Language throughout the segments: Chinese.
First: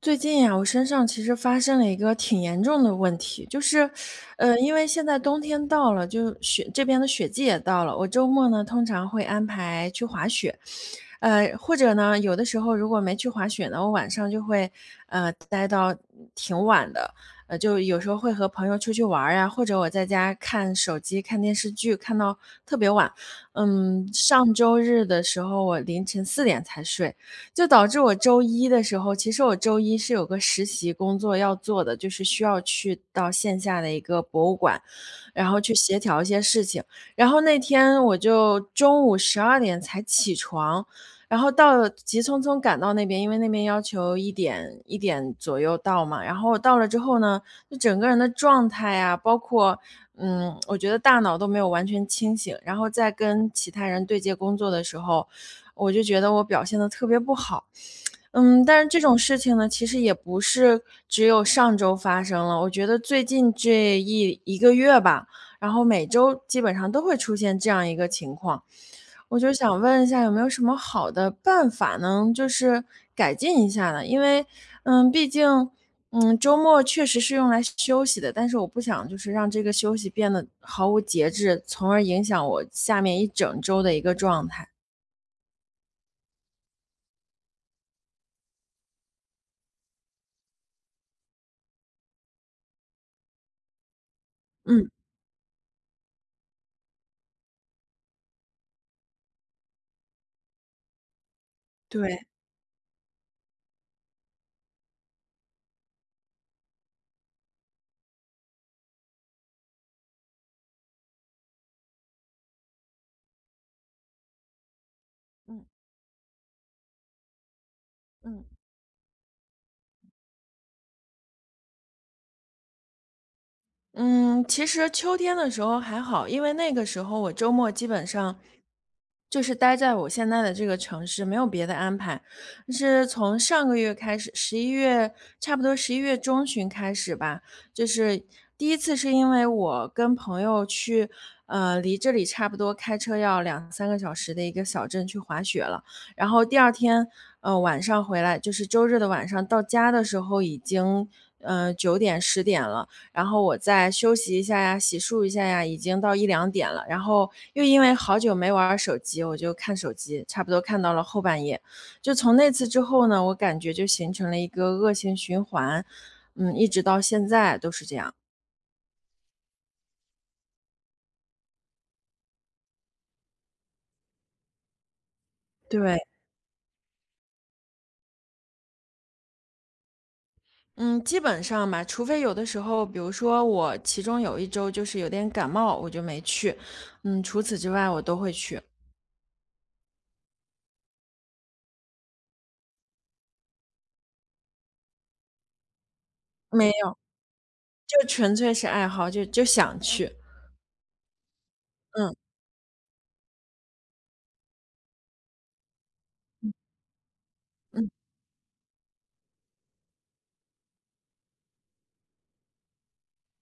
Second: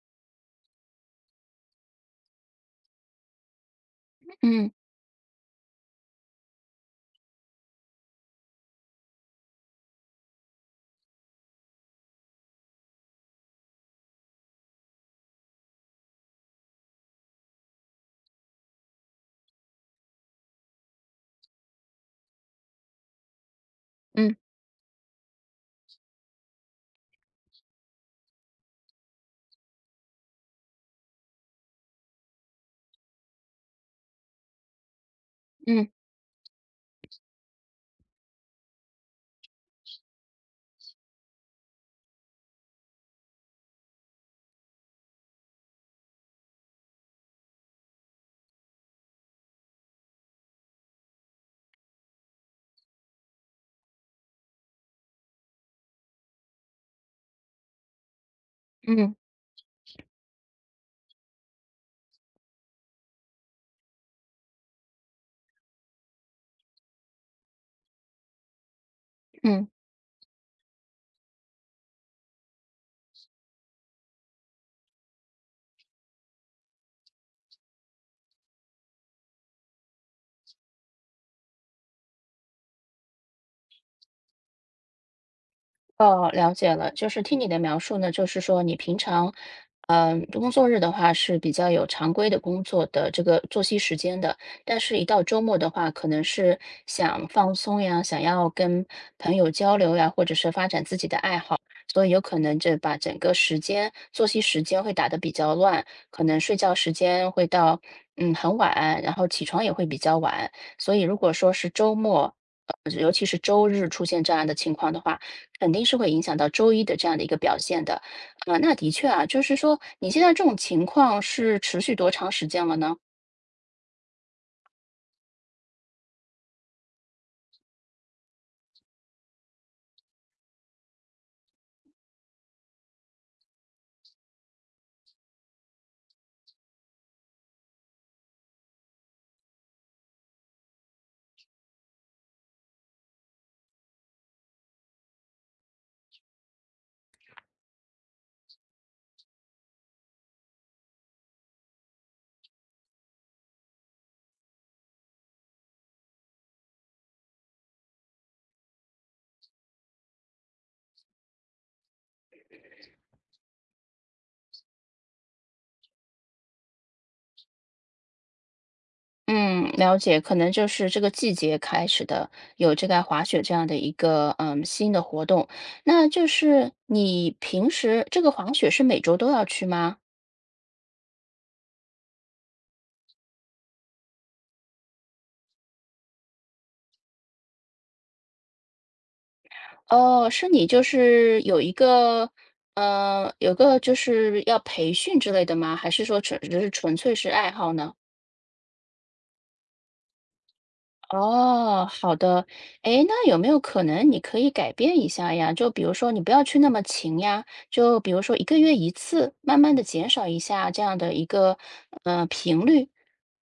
最近呀，我身上其实发生了一个挺严重的问题，就是，嗯因为现在冬天到了，就雪这边的雪季也到了，我周末呢通常会安排去滑雪。或者呢有的时候如果没去滑雪呢，我晚上就会待到挺晚的。就有时候会和朋友出去玩儿呀，或者我在家看手机、看电视剧，看到特别晚。嗯上周日的时候我凌晨4点才睡。就导致我周一的时候，其实我周一是有个实习工作要做的，就是需要去到线下的一个博物馆，然后去嗯协调一些事情。然后那天我就中午12点才起床，然后到了急匆匆赶到那边，因为那边要求一点左右到嘛。然后我到了之后呢，就整个人的状态啊，包括我觉得大脑都没有完全清醒。然后在跟其他人对接工作的时候，我就觉得我表现的特别不好。但是这嗯种事情呢，其实也不是只有上周发生了，我觉得最近这一个月吧，然后每周基本上都会出现这样一个情况。我就嗯，想问一下，有没有什么好的办法能就是改进一下呢？因为，毕竟，周末确实是用来休息的，但是我不想就是让这个休息变得毫无节制，从而影响我下面一整周的一个状态。哦，了解了，就是听你的描述呢，就是说你平常，工作日的话是比较有常规的工作的这个作息时间的，但嗯。是一到周末的话，可能是想放松呀，想要跟朋友交流呀，或者是发展自己的爱好，所以对。有可能这把整个时间作息时间会打得比较乱，可能睡觉时间会到很晚，然后起床也会比较晚，所以如果说是周末。尤其是周日出现这样的情况的话，嗯肯定是会影响到周一的这样的一个表现的。嗯。啊，那的确啊，就是说你现在这种情况是持续多长时间了呢？嗯，其实秋天的时候还好，因为那个时候我周末基本上就是待在我现在的这个城市，没有别的安排。但是从上个月开始，十一月差不多十一月中旬开始吧，就是第一次是因为我跟朋友去，离这里差不多开车要2、3个小时的一个小镇去滑雪了。然后第二天，晚上回来，就是周日的晚上到家的时候已经，9点10点了。然后我再休息一下呀，洗漱一下呀，已经到1、2点了。然后又因为好久没玩儿手机，我就看手机，差不多看到了后半夜。就从那次之后呢，我感觉就形成了一个恶性循环，一直到现在都是这样。嗯，了解，可能就是这个季节开始的，有这个滑雪这样的一个新的活动。对。那就是你平时这个滑雪是每周都要去吗？嗯，基本上吧，除非有的时候，比如说我其中有一周就是有点感冒，我就没去。除此之外我都会去。哦，是你就是有一个有个就是要培训之类的吗？还是说纯只没是纯有，粹是爱好呢？就纯粹是爱好，就想去。哦，嗯，好的。诶，那有没有可能你可以改变一下呀？就比如说你不要去那么勤呀，嗯，就比如说一个月一次，慢慢的减少一下这样的一个，呃，频率。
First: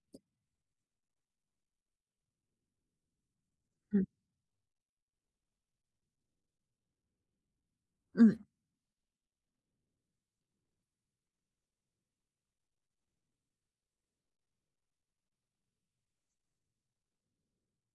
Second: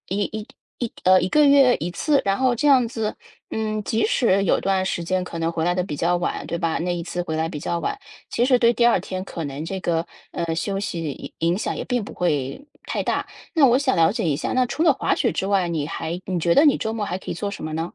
一一一个月一次，然后这样子，嗯，即嗯，使有段时间可能回来的比较晚，对吧？那一次回来比较晚，嗯。其实对第二天可能这个，呃，休息影响也并不会太大。那我想了解一下，那除了滑雪之外，你觉得你周末还可以做什么呢？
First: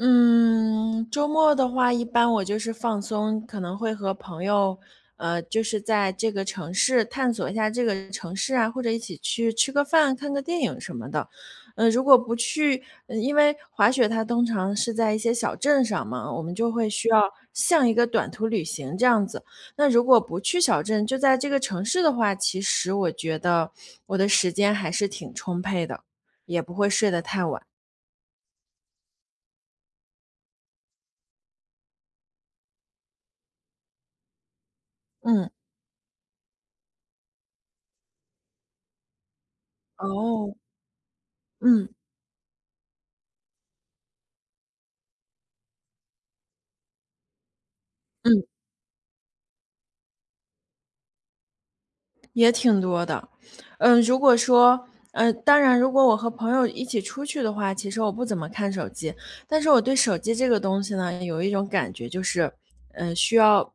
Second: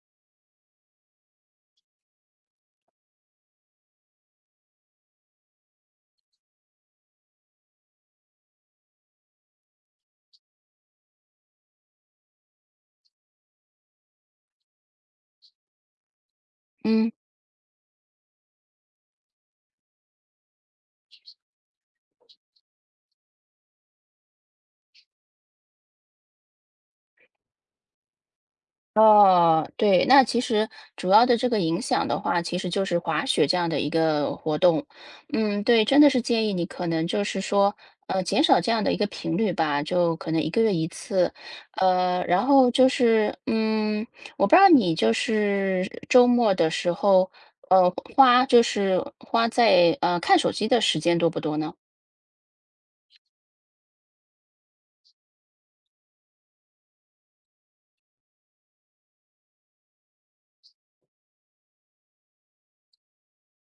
嗯，周末的话，一般我就是放松，可能会和朋友，就是在这个城市探索一下这个城市啊，或者一起去吃个饭、看个电影什么的。如果不去，因为滑雪它通常是在一些小镇上嘛，我们就会需嗯，要像一个短途旅行这样子。那如果不去小镇，就在这个城市的话，其实我觉得我的时间还是挺充沛的，也不会睡得太晚。哦，对，那其实主要的这个影响的话，其实就是滑雪这样的一个活动。嗯，嗯，对，真的是建议你可能就是说，呃，减少这样的一个频率吧，就可能一哦，个月一次。嗯。呃，然后就是，嗯，我不知道你就是周末的时候，呃，嗯，花就是花在看手机的时间多不多呢？也挺多的。如果说当然如果我和朋友一起出去的话，其实我不怎么看手机。但是我对手机这个东西呢，有一种感觉就是，需要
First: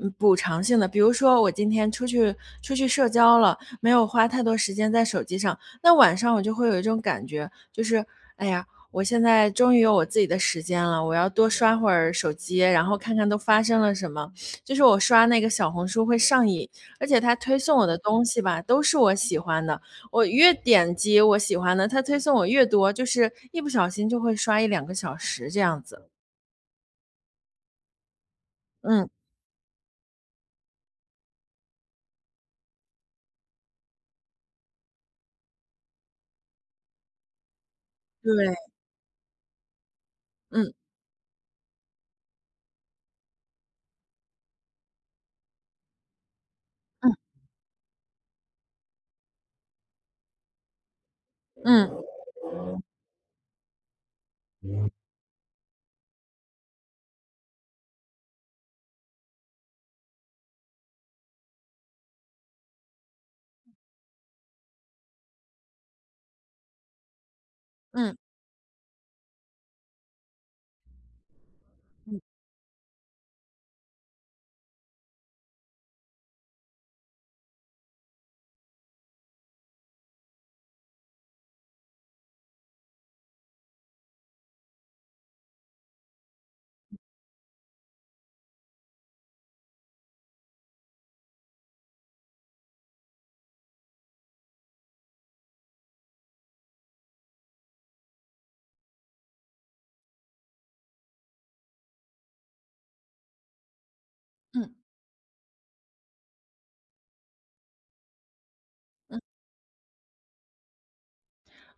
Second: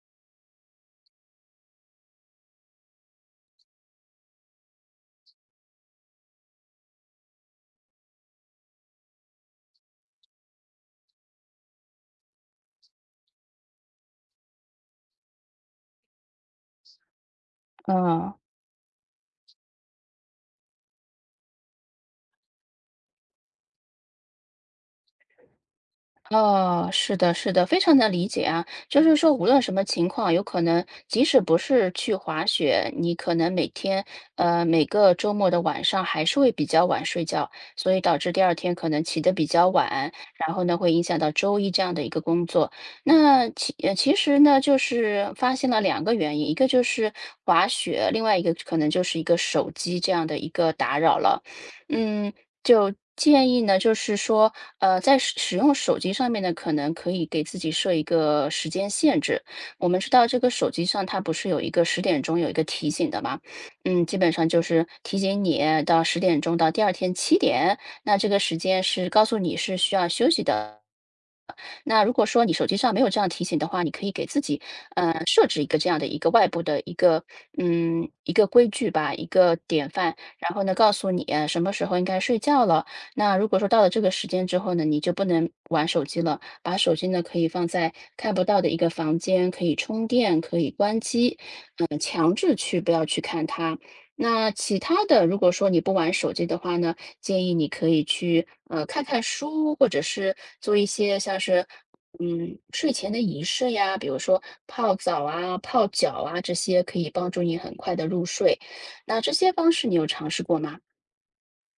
补偿性的。比如说我今天出去社交了，没有花太多时间在手机上，那晚上我就会有一种感觉，就是哎呀，我现在终于有我自己的时间了，我要多刷会儿手机，然后看看都发生了什么。就是我刷那个小红书会上瘾，而且它推送我的东嗯西吧，都是我喜欢的，我越点击我喜欢的，它推送我越多，就是一不小心就会刷1、2个小时这样子。哦，是的，是的，非常能理解啊。就嗯，是说，无论什么情况，有可能即使不是去滑雪，你可能每天，呃，每个周末的晚上还是会比较晚睡觉，所以导致第二对，天可能起得比较晚，然后嗯，呢，会影响到周一这样的一个工作。其实呢，就是发现了两个原因，一个就嗯，是滑雪，另外一个可能就是一个手机这样的一个打扰了。嗯，嗯，就建议呢，就是说，呃，在使用手机上面呢，可能可以给自己设一个时间限制。我们知道这个手机上它不是有一个十点钟有一个提醒的嘛，嗯，基本上就是提醒你到十点钟到第二天七点，嗯，那这个时间是告诉你是需要休息的。那如果说你手机上没有这样提醒的话，你可以给自己设置一个这样的一个外部的一个一个规矩吧，一个典范，然后呢告诉你什么时候应该睡觉了。那如果说到了这个时间之后呢，你就不能玩手机了，把手机呢可以放在看不到的一个房间，可以充电，可以关机。那其他的，如果说你不玩手机的话呢，建议你可以去看看书，或者是做一些像是睡前的仪式呀，比如说嗯，泡澡啊、泡脚啊，这些可以帮助你很快的入睡。那这些方式你有尝试过吗？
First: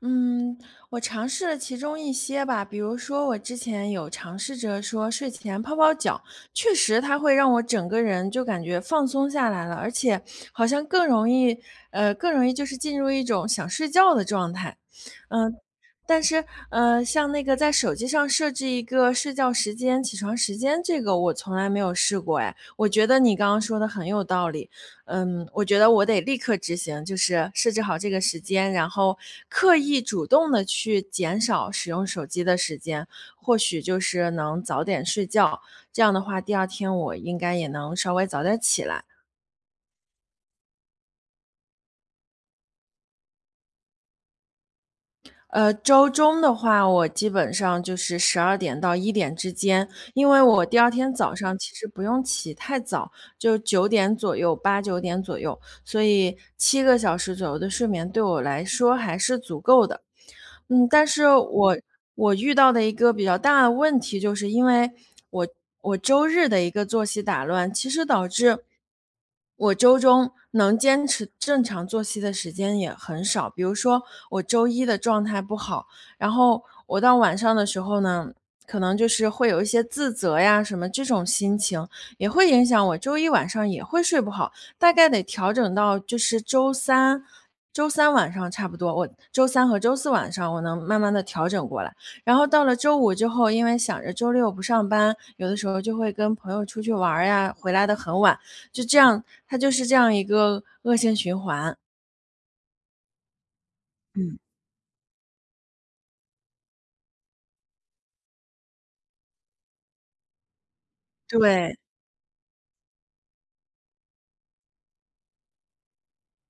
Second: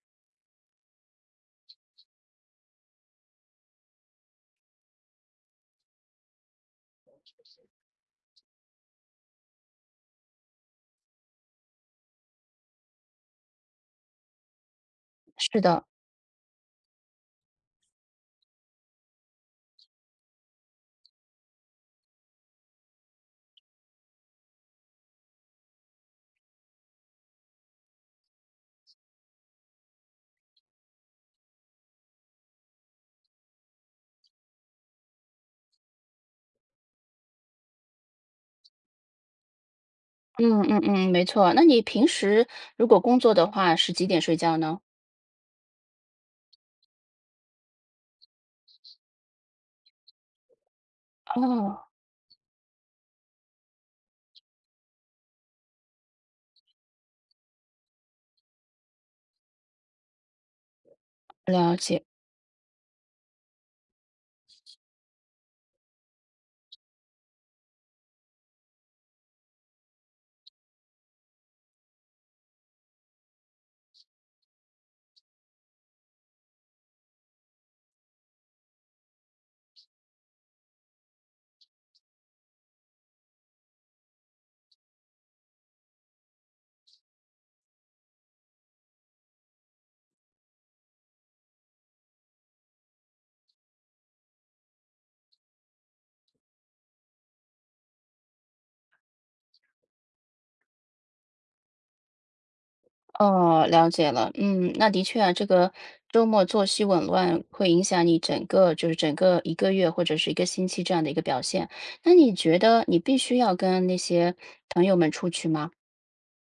嗯，我尝试了其中一些吧，比如说我之前有尝试着说睡前泡泡脚，确实它会让我整个人就感觉放松下来了，而且好像更容易就是进入一种想睡觉的状态。嗯，是的，但是，像那个在手机上设置一个睡觉时间、起床时间，这个我从来没有试过哎。我觉得你刚刚说的很有道理。我觉得我得立刻执行，就是设置好这个时间，然后刻意主动的去减少使用手机的时间，或许就是能早点睡觉。这样的话，第二天我应该也能稍微早点起来。嗯嗯嗯，没错。那你平时如果工作的话，是几点睡觉呢？周中的话，我基本上就是12点到1点之间，因为我第二天早上其哦，实不用起太早，就9点左右8、9点左右，所以7个小时左右的睡眠对我来说还是足够的。但是了我解。我遇到的一个比较大的问题，就是因为我我周日的一个作息打乱，其实导致我周中能坚持正常作息的时间也很少。比如说我周一的状态不好，然后我到晚上的时候呢，可能就是会有一些自责呀什么这种心情，也会影响我周一晚上也会睡不好。大概得调整到就是周三周三晚上差不多，我周三和周四晚上我能慢慢的调整过来。然后到了周五之后，因为想着周六不上班，有的时候就会跟朋友出去玩儿呀，回来的很晚，就这样它就是这样一个恶性循环。哦，了解了。嗯，那的确啊，这个周末作息紊乱会影响你整个就是整个一个月或者是一个星期这样的一个表现。对。那你觉得你必须要跟那些朋友们出去吗？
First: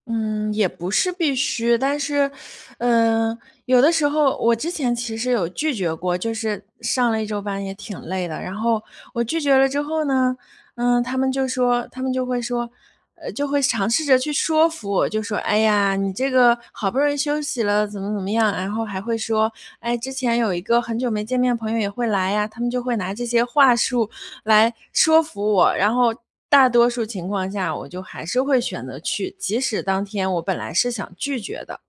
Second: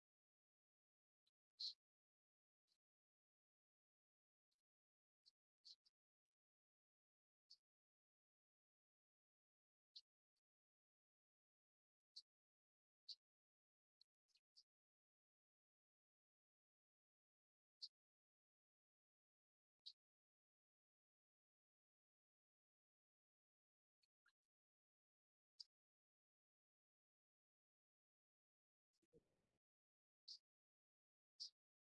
嗯，也不是必须，但是，嗯、有的时候我之前其实有拒绝过，就是上了一周班也挺累的，然后我拒绝了之后呢，他们就会说，就会尝试着去说服我，就说，哎呀，你这个好不容易休息了，怎么怎么样，然后还会说，哎，之前有一个很久没见面的朋友也会来呀，他们就会拿这些话术来说服我，然后大多数情况下，我就还是会选择去，即使当天我本来是想拒绝的。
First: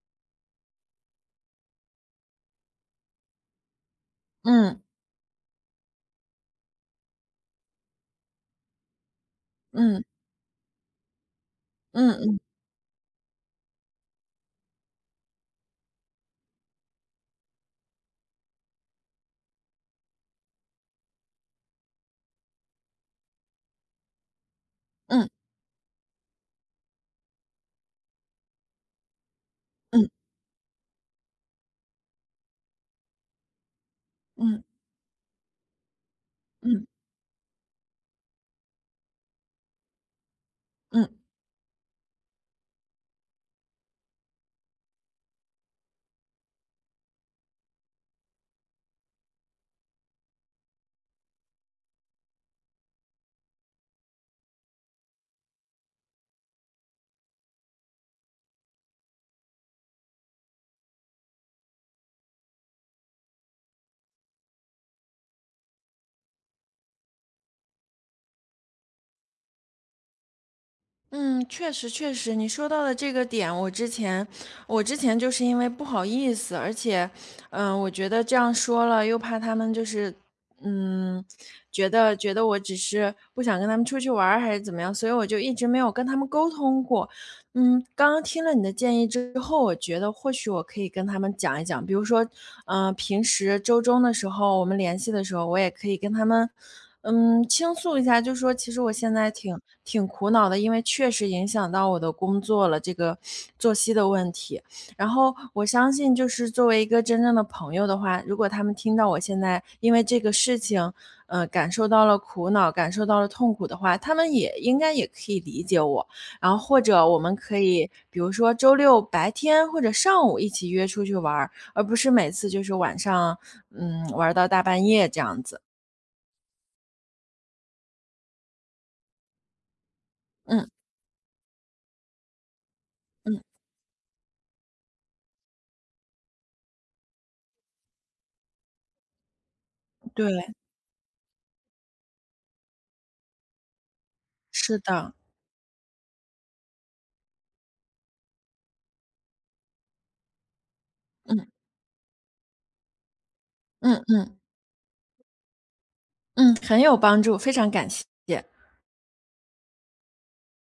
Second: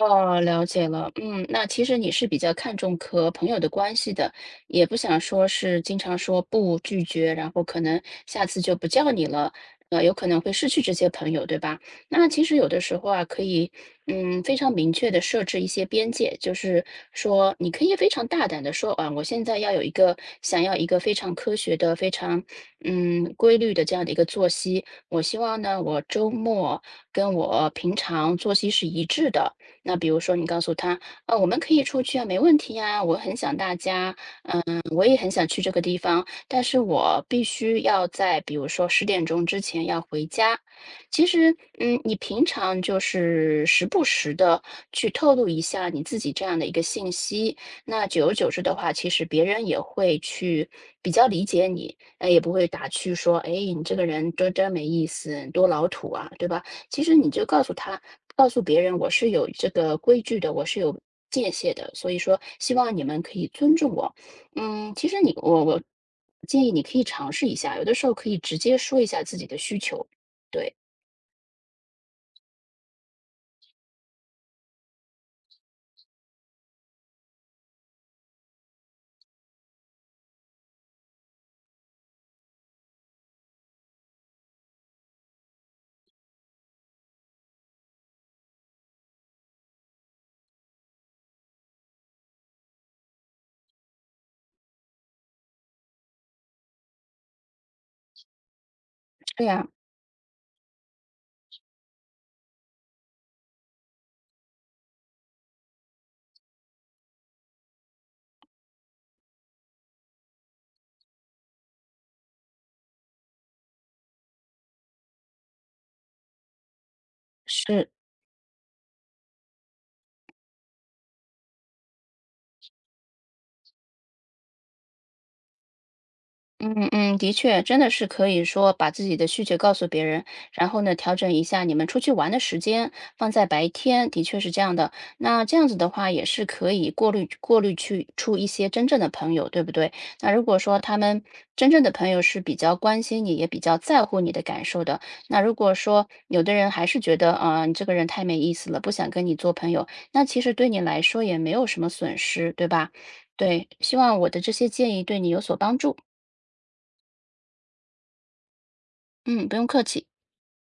哦，了解了。嗯，那其实你是比较看重和朋友的关系的，嗯，也不想说是经常说不拒绝，然后可能下次就不叫你了，呃，嗯，有可能会失去这些朋友，对吧？嗯那嗯其实有的时候啊，可以非常明确的设置一些边界，就是说你可以非常大胆的说啊，我现在要有一个想要一个非常科学的、非常规律的这样的一个作息，我嗯希望呢，我周末跟我平常作息是一致的。那比嗯如说你告诉他，啊，我们可以出去啊，没问题呀，我很想大家，嗯我也很想去这个地方，但是嗯我必须要在比如说十点钟之前要回家。嗯。其实，嗯，你平常就是时不时的去透露一下你自己这样的一个信息，那久而久之的话，其实别人也会去比较理解你，呃，也不会打趣说：“哎，你这个人多真没意思，多老土啊，对吧？”其实你就告诉别人我是有这个规矩的，我是有界限的，所以说希望你们可以尊重我。嗯，其实我建议你可以尝试一下，有的时候可以直接说一下自己的需求，对，嗯确实确实，你说到的这个点，我之前就是因为不好意思，而且，我觉得这样说了又怕他们就是，嗯，觉得我只是不想跟他们出去玩儿还是怎么样，所以我就一直没有跟他们沟通过。刚刚听了你的建议之后，我觉得或许我可以跟他们讲一讲，比如说，平时周中的时候，我们联系的时候，我也可以跟他们，倾诉一下，就说其实我现在这挺样挺苦恼的，因为确实影响到我的工作了，这个作息的问题。然后我相信，就是作为一个真正的朋友的话，如果他们听到我现在因为这个事情，感受到了苦恼，感受到了痛苦的话，他们也应该也可以理解我。然后或者我们可是以比如说周六白天或者上午一起约出去玩儿，而不是每次就是晚上，玩儿到大半夜这样子。嗯嗯，的确，真的是可以说把自己的需求告诉别人，然嗯，后呢，调整一下你们出去玩的时间，放嗯，在白天，的确是这样的。那这样子的话，也是可以过滤出一些真正的朋友，对不对？那如对，果说他们真正的朋友是比较关心你，也比较在乎你的感是受的，的，那如果说有的人还是觉得啊，你这个人太没意思了，不想跟你做朋友，那其实对你来说也嗯，没有什么损失，对吧？对，希嗯望我嗯。的这些建议对你有所帮助。嗯，很有帮助，非常感谢。嗯，不用客气。